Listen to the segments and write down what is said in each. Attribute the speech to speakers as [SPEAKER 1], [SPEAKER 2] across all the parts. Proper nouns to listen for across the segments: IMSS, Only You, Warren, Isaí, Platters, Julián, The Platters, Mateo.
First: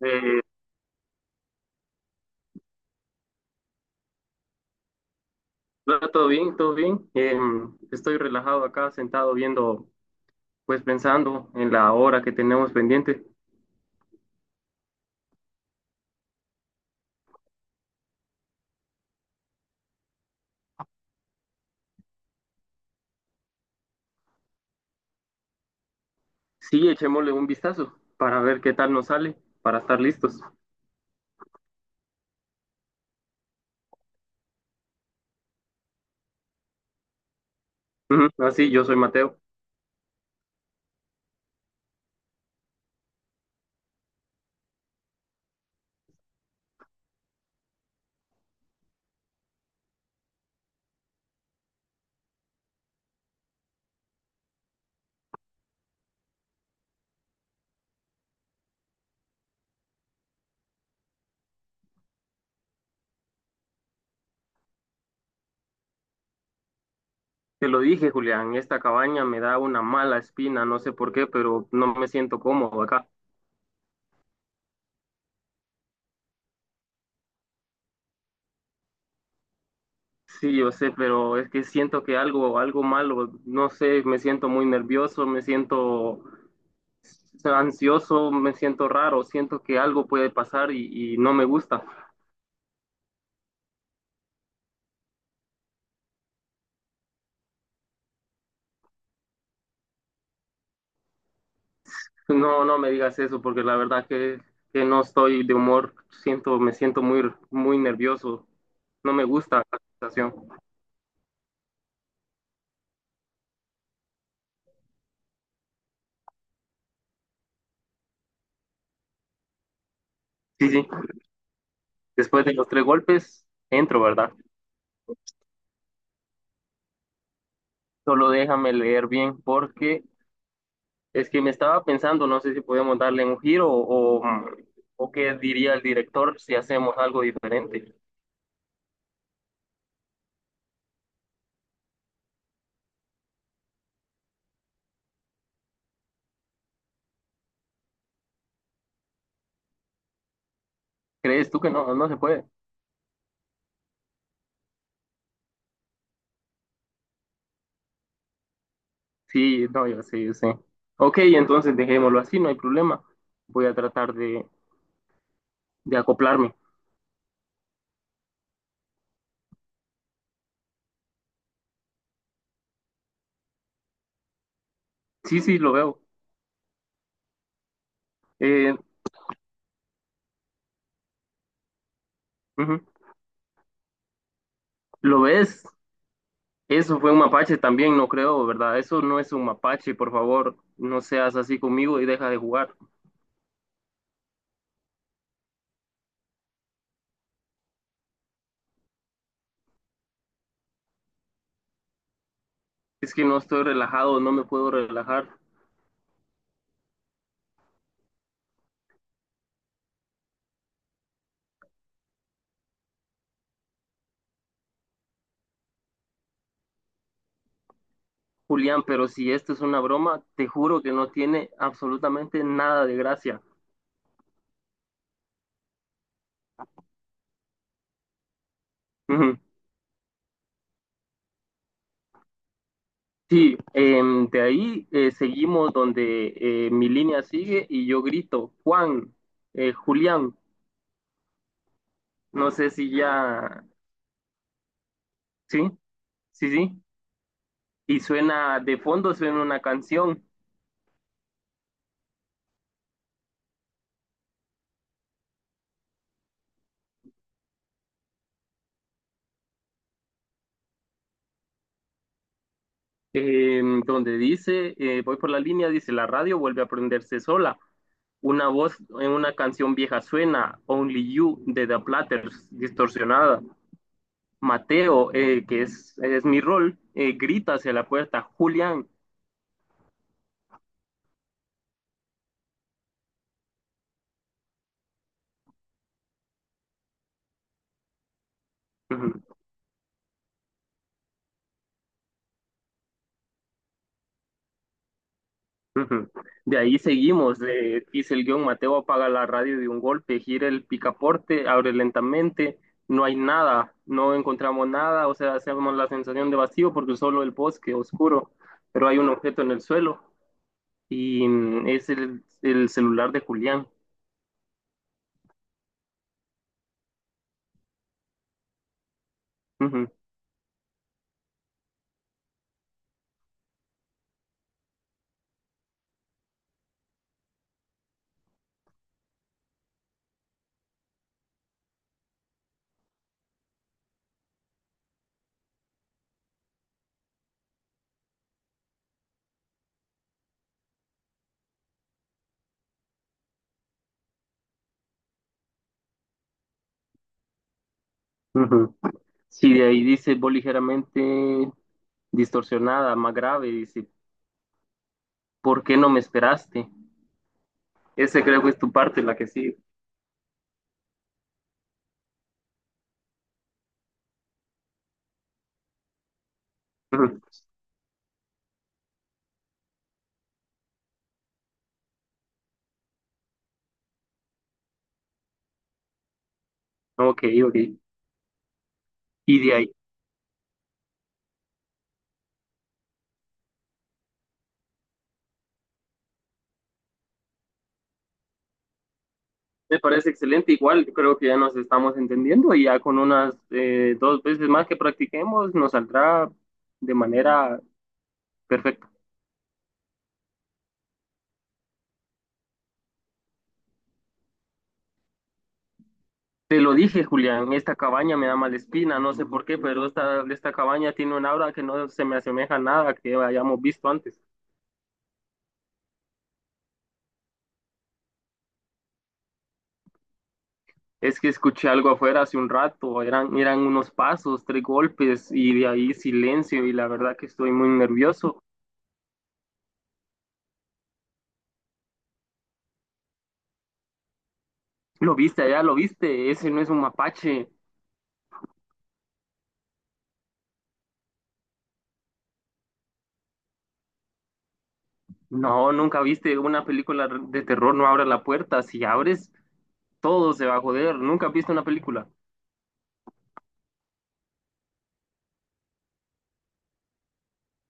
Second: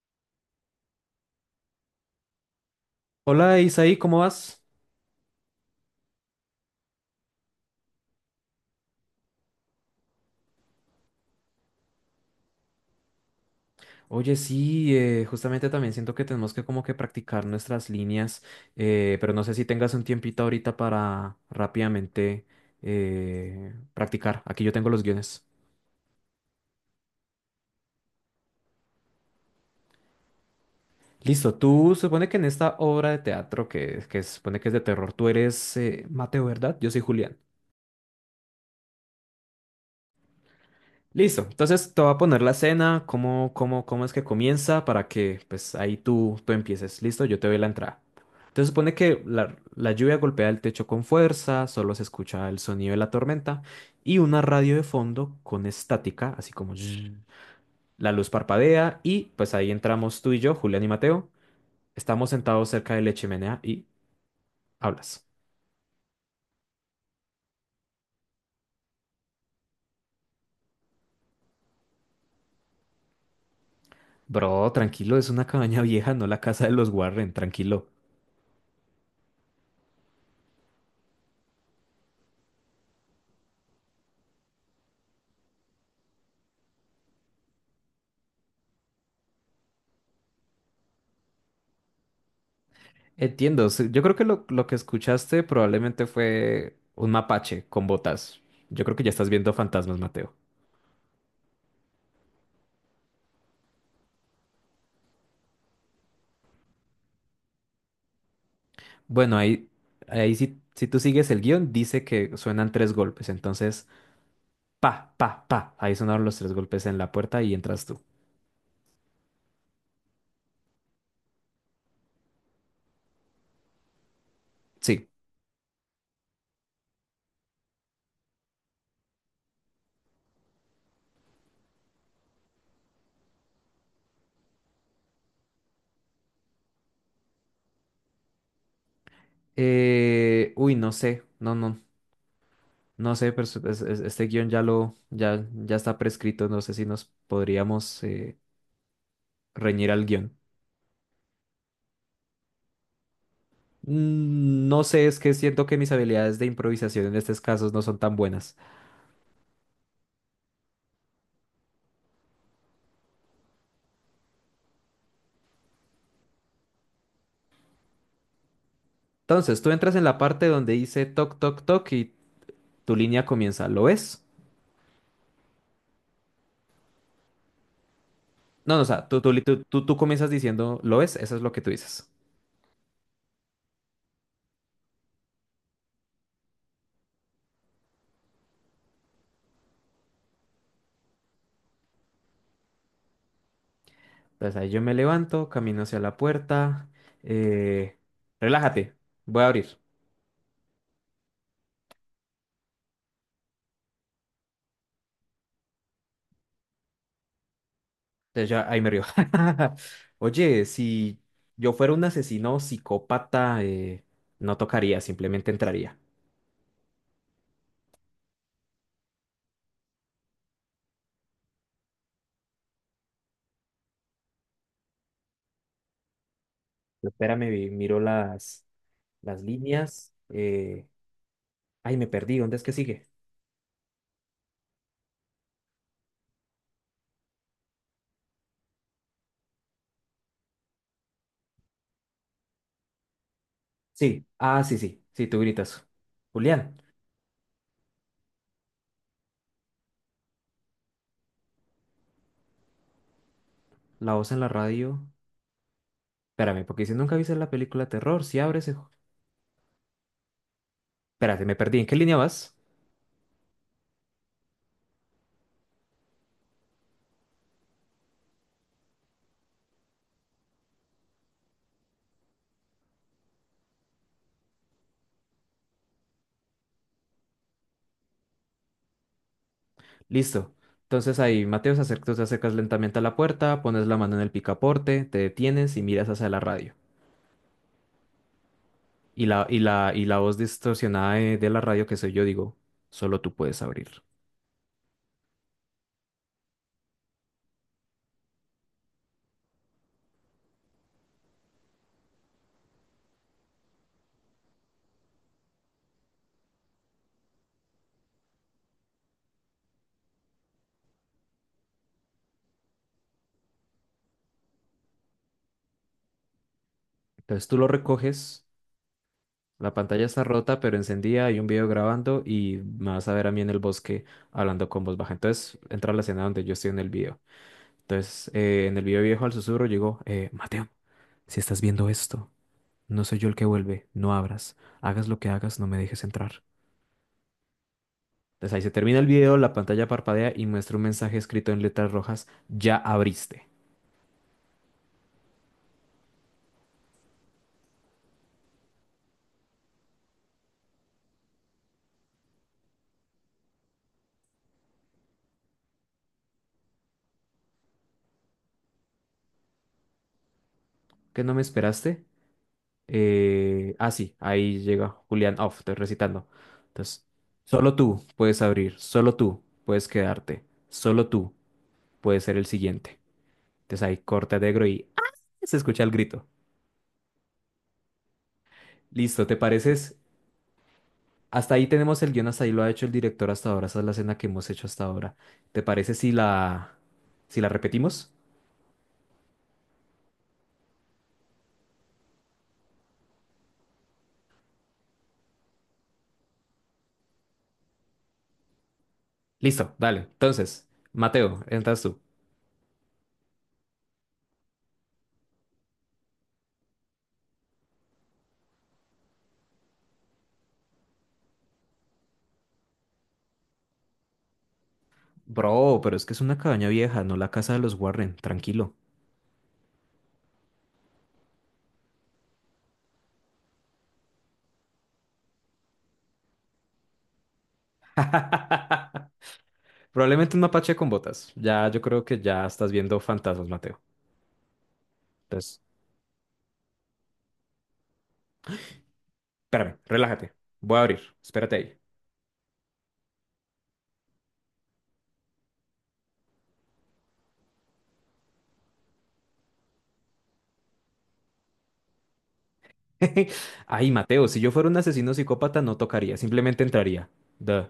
[SPEAKER 1] Eh,
[SPEAKER 2] Hola Isaí, ¿cómo vas?
[SPEAKER 1] no, todo bien, todo bien. Estoy relajado acá, sentado viendo, pues pensando en la hora que tenemos pendiente.
[SPEAKER 2] Oye, sí, justamente también siento que tenemos que como que practicar nuestras líneas, pero no sé si tengas un tiempito ahorita para rápidamente practicar. Aquí yo tengo los guiones.
[SPEAKER 1] Sí, echémosle un vistazo para ver qué tal nos sale, para estar listos.
[SPEAKER 2] Listo, tú supone que en esta obra de teatro que supone que es de terror, tú eres Mateo, ¿verdad? Yo soy Julián.
[SPEAKER 1] Ujú. Así, yo soy Mateo.
[SPEAKER 2] Listo, entonces te voy a poner la escena, cómo es que comienza para que pues ahí tú empieces. Listo, yo te doy la entrada. Entonces supone que la lluvia golpea el techo con fuerza, solo se escucha el sonido de la tormenta y una radio de fondo con estática, así como zzzz. La luz parpadea y pues ahí entramos tú y yo, Julián y Mateo. Estamos sentados cerca de la chimenea y hablas.
[SPEAKER 1] Te lo dije, Julián, esta cabaña me da una mala espina, no sé por qué, pero no me siento cómodo acá.
[SPEAKER 2] Bro, tranquilo, es una cabaña vieja, no la casa de los Warren, tranquilo.
[SPEAKER 1] Sí, yo sé, pero es que siento que algo, algo malo, no sé, me siento muy nervioso, me siento ansioso, me siento raro, siento que algo puede pasar y no me gusta.
[SPEAKER 2] Entiendo, sí, yo creo que lo que escuchaste probablemente fue un mapache con botas. Yo creo que ya estás viendo fantasmas, Mateo.
[SPEAKER 1] No, no me digas eso porque la verdad que no estoy de humor, siento, me siento muy, muy nervioso, no me
[SPEAKER 2] Bueno,
[SPEAKER 1] gusta
[SPEAKER 2] ahí,
[SPEAKER 1] la
[SPEAKER 2] ahí
[SPEAKER 1] situación.
[SPEAKER 2] si tú sigues el guión, dice que suenan tres golpes, entonces, pa, pa, pa, ahí sonaron los tres golpes en la puerta y entras tú.
[SPEAKER 1] Sí, sí, después de los tres golpes entro, ¿verdad?
[SPEAKER 2] Sí.
[SPEAKER 1] Solo déjame leer bien porque es que me estaba pensando, no sé si podemos darle un giro o qué diría el director si hacemos algo diferente.
[SPEAKER 2] No sé, no sé, pero este guión ya lo, ya está prescrito, no sé si nos podríamos reñir al guión.
[SPEAKER 1] ¿Crees tú que no, no se puede?
[SPEAKER 2] No sé, es que siento que mis habilidades de improvisación en estos casos no son tan buenas.
[SPEAKER 1] Sí, no, yo sé, yo sé. Ok, entonces dejémoslo así, no hay problema. Voy a tratar de acoplarme.
[SPEAKER 2] Entonces, tú entras en la parte donde dice toc, toc, toc y tu línea comienza, ¿lo ves?
[SPEAKER 1] Sí, sí, lo veo. Eh,
[SPEAKER 2] No, no, o sea, tú comienzas diciendo, ¿lo ves? Eso es lo que tú dices.
[SPEAKER 1] ujú. ¿Lo ves? Eso fue un mapache también, no creo, ¿verdad? Eso no es un mapache, por favor, no seas así conmigo y deja de jugar.
[SPEAKER 2] Entonces ahí yo me levanto, camino hacia la puerta, eh, relájate, voy a abrir.
[SPEAKER 1] Es que no estoy relajado, no me puedo relajar.
[SPEAKER 2] Entonces ya ahí me río. Oye, si yo fuera un asesino psicópata, no tocaría, simplemente entraría.
[SPEAKER 1] Julián, pero si esto es una broma, te juro que no tiene absolutamente nada de gracia.
[SPEAKER 2] Espérame, miro Las líneas. Ay, me perdí. ¿Dónde es que sigue?
[SPEAKER 1] Sí, de ahí seguimos donde mi línea sigue y yo grito, Juan, Julián, no sé si ya,
[SPEAKER 2] Sí. Ah, sí, sí. Sí, tú
[SPEAKER 1] sí,
[SPEAKER 2] gritas.
[SPEAKER 1] sí,
[SPEAKER 2] Julián,
[SPEAKER 1] sí, y suena, de fondo suena una canción
[SPEAKER 2] la voz en la radio. Espérame, porque si nunca viste la película terror, si abres. Espérate, me perdí. ¿En qué línea vas?
[SPEAKER 1] donde dice, voy por la línea, dice, la radio vuelve a prenderse sola, una voz en una canción vieja suena, Only You de The Platters, distorsionada. Mateo, que es mi rol, grita hacia la puerta, Julián.
[SPEAKER 2] Listo. Entonces ahí, Mateo, tú te acercas lentamente a la puerta, pones la mano en el picaporte, te detienes y miras hacia la radio. Y la voz distorsionada de la radio que soy yo, digo, solo tú puedes abrir.
[SPEAKER 1] Ujú. De ahí seguimos, dice el guión, Mateo apaga la radio de un golpe, gira el picaporte, abre lentamente, no hay nada, no encontramos nada, o sea, hacemos la sensación de vacío porque solo el bosque oscuro, pero hay un objeto en el suelo y es el celular de Julián.
[SPEAKER 2] Entonces tú lo recoges. La
[SPEAKER 1] Ujú,
[SPEAKER 2] pantalla está rota, pero encendida, hay un video grabando y me vas a ver a mí en el bosque hablando con voz baja. Entonces entra a la escena donde yo estoy en el video. Entonces en el video viejo al susurro llegó, Mateo, si estás viendo esto, no soy yo el que vuelve, no abras, hagas lo que hagas, no me dejes entrar. Entonces ahí se termina el video, la pantalla parpadea y muestra un mensaje escrito en letras rojas, ya abriste.
[SPEAKER 1] ujú. Sí, de ahí dice, voz ligeramente distorsionada, más grave, dice, ¿por qué no me esperaste? Ese creo que es tu parte, la que sí.
[SPEAKER 2] ¿Qué no me esperaste? Sí, ahí llega Julián Off, estoy recitando. Entonces,
[SPEAKER 1] Ujú.
[SPEAKER 2] solo tú puedes abrir, solo tú puedes quedarte, solo tú puedes ser el siguiente. Entonces ahí corta negro y ¡ah! Se escucha el grito.
[SPEAKER 1] Ok, ok.
[SPEAKER 2] Listo, ¿te
[SPEAKER 1] Y de ahí.
[SPEAKER 2] pareces? Hasta ahí tenemos el guión, hasta ahí lo ha hecho el director hasta ahora. Esa es la escena que hemos hecho hasta ahora. ¿Te parece si si la repetimos?
[SPEAKER 1] Me parece excelente, igual yo creo que ya nos estamos entendiendo y ya con unas dos veces más que practiquemos nos saldrá de manera perfecta.
[SPEAKER 2] Listo, dale. Entonces, Mateo, entras tú.
[SPEAKER 1] Te lo dije, Julián, esta cabaña me da mala espina, no sé por qué, pero esta cabaña tiene un aura que no se me asemeja a nada que hayamos visto antes.
[SPEAKER 2] Bro, pero es que es una cabaña vieja, no la casa de los Warren, tranquilo.
[SPEAKER 1] Es que escuché algo afuera hace un rato, eran unos pasos, tres golpes y de ahí silencio y la verdad que estoy muy nervioso.
[SPEAKER 2] Probablemente un mapache con botas. Ya, yo creo que ya estás viendo fantasmas, Mateo.
[SPEAKER 1] Lo viste
[SPEAKER 2] Entonces,
[SPEAKER 1] allá, lo viste, ese no es un mapache.
[SPEAKER 2] espérame, relájate. Voy a abrir. Espérate
[SPEAKER 1] No, nunca viste una película de terror, no abras la puerta. Si abres, todo se va a joder. Nunca has visto una película.
[SPEAKER 2] ahí. Ay, Mateo, si yo fuera un asesino psicópata no tocaría, simplemente entraría. Duh.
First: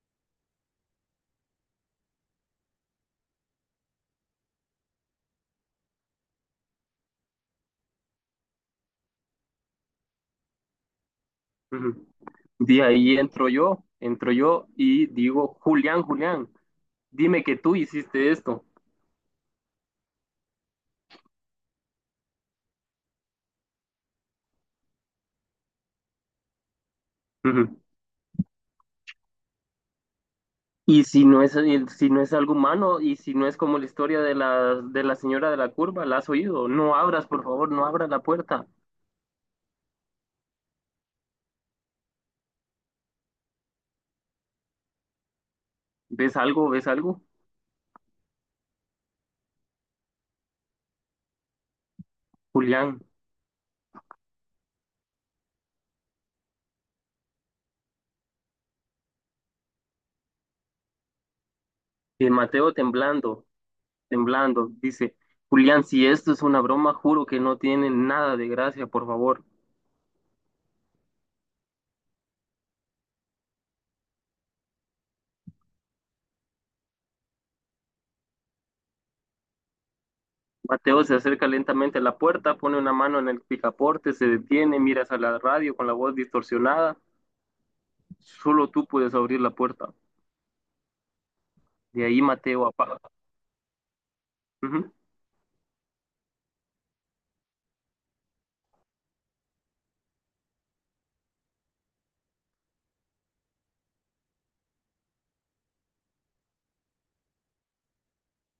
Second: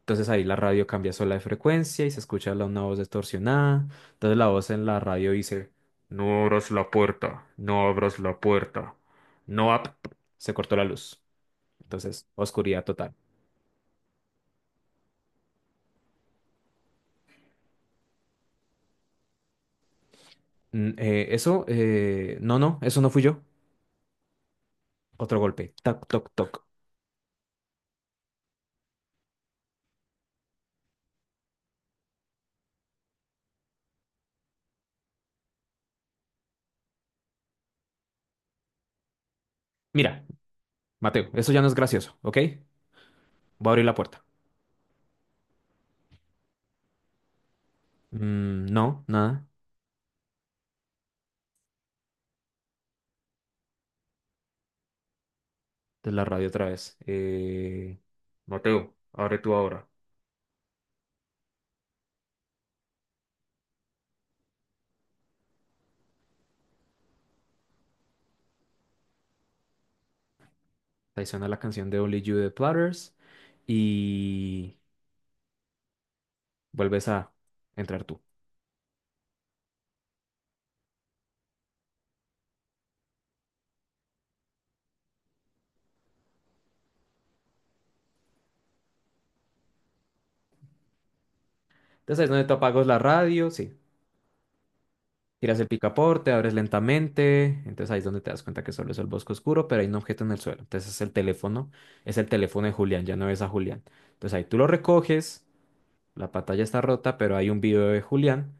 [SPEAKER 2] Entonces ahí la radio cambia sola de frecuencia y se escucha una voz distorsionada. Entonces la voz en la radio dice, no abras la puerta, no abras la puerta. No ab-". Se cortó la luz.
[SPEAKER 1] Ujú.
[SPEAKER 2] Entonces,
[SPEAKER 1] De
[SPEAKER 2] oscuridad total.
[SPEAKER 1] ahí entro yo y digo, Julián, Julián, dime que tú hiciste esto.
[SPEAKER 2] Eso, no, no, eso no fui yo. Otro golpe. Tac, toc, toc.
[SPEAKER 1] Ujú. Y si no es, si no es algo humano y si no es como la historia de la señora de la curva, la has oído. No abras, por favor, no abras la puerta.
[SPEAKER 2] Mira, Mateo, eso ya no es gracioso, ¿ok? Voy a abrir la puerta.
[SPEAKER 1] ¿Ves algo? ¿Ves algo?
[SPEAKER 2] No, nada.
[SPEAKER 1] Julián,
[SPEAKER 2] De la radio otra vez. Mateo, abre tú ahora.
[SPEAKER 1] y Mateo temblando. Temblando. Dice, Julián, si esto es una broma, juro que no tiene nada de gracia, por favor.
[SPEAKER 2] Ahí suena la canción de Only You de Platters y vuelves a entrar tú.
[SPEAKER 1] Mateo se acerca lentamente a la puerta, pone una mano en el picaporte, se detiene, mira hacia la radio con la voz distorsionada. Solo tú puedes abrir la puerta. De
[SPEAKER 2] Entonces
[SPEAKER 1] ahí
[SPEAKER 2] ahí es donde tú
[SPEAKER 1] Mateo
[SPEAKER 2] apagas la
[SPEAKER 1] apaga.
[SPEAKER 2] radio, sí.
[SPEAKER 1] Ujú.
[SPEAKER 2] Tiras el picaporte, abres lentamente. Entonces ahí es donde te das cuenta que solo es el bosque oscuro, pero hay un objeto en el suelo. Entonces es el teléfono de Julián, ya no ves a Julián. Entonces ahí tú lo recoges, la pantalla está rota, pero hay un video de Julián.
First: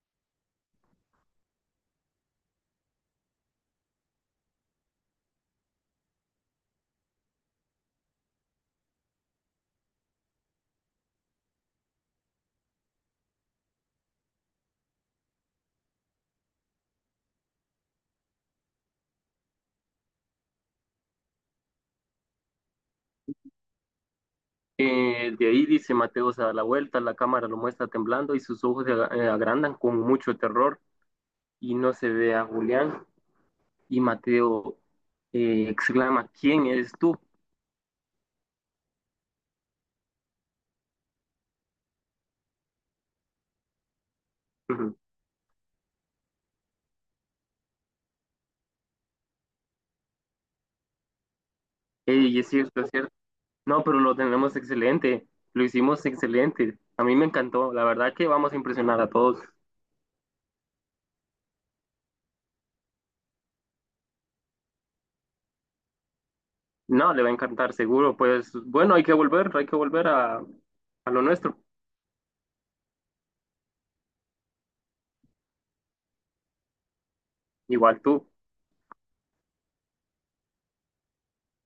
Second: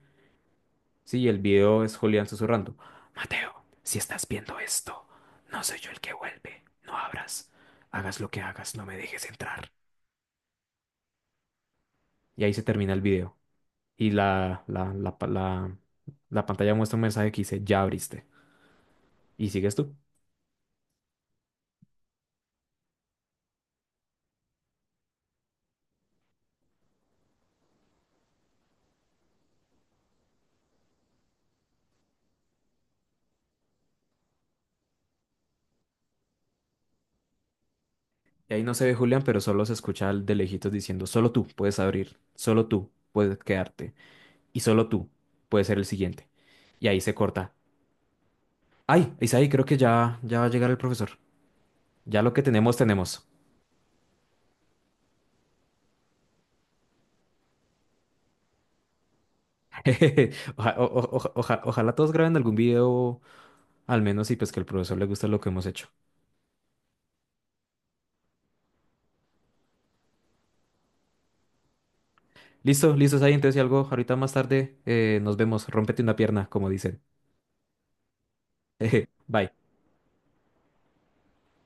[SPEAKER 2] Sí, el video es Julián susurrando. Mateo, si estás viendo esto, no soy yo el que vuelve. No abras. Hagas lo que hagas, no me dejes entrar. Y ahí se termina el video. Y la pantalla muestra un mensaje que dice, ya abriste. Y sigues tú.
[SPEAKER 1] De ahí dice Mateo se da la vuelta, la cámara lo muestra temblando y sus ojos se agrandan con mucho terror y no se ve a Julián. Y Mateo exclama, ¿quién eres tú?
[SPEAKER 2] Y ahí no se ve Julián, pero solo se escucha al de lejitos diciendo, solo tú puedes abrir, solo tú puedes quedarte. Y solo
[SPEAKER 1] Ujú.
[SPEAKER 2] tú puedes ser el siguiente. Y ahí se corta. Ay, Isaí, creo que ya va a llegar el profesor. Ya lo
[SPEAKER 1] Y
[SPEAKER 2] que
[SPEAKER 1] es
[SPEAKER 2] tenemos,
[SPEAKER 1] cierto, es cierto.
[SPEAKER 2] tenemos.
[SPEAKER 1] No, pero lo tenemos excelente, lo hicimos excelente. A mí me encantó, la verdad que vamos a impresionar a todos.
[SPEAKER 2] Ojalá todos graben algún video, al menos, y pues que el profesor le guste lo que hemos hecho.
[SPEAKER 1] No, le va a encantar, seguro. Pues bueno, hay que volver a lo nuestro.
[SPEAKER 2] Listo, listo, ahí entonces si algo, ahorita más tarde nos vemos, rómpete una pierna, como dicen.
[SPEAKER 1] Igual tú.
[SPEAKER 2] Bye.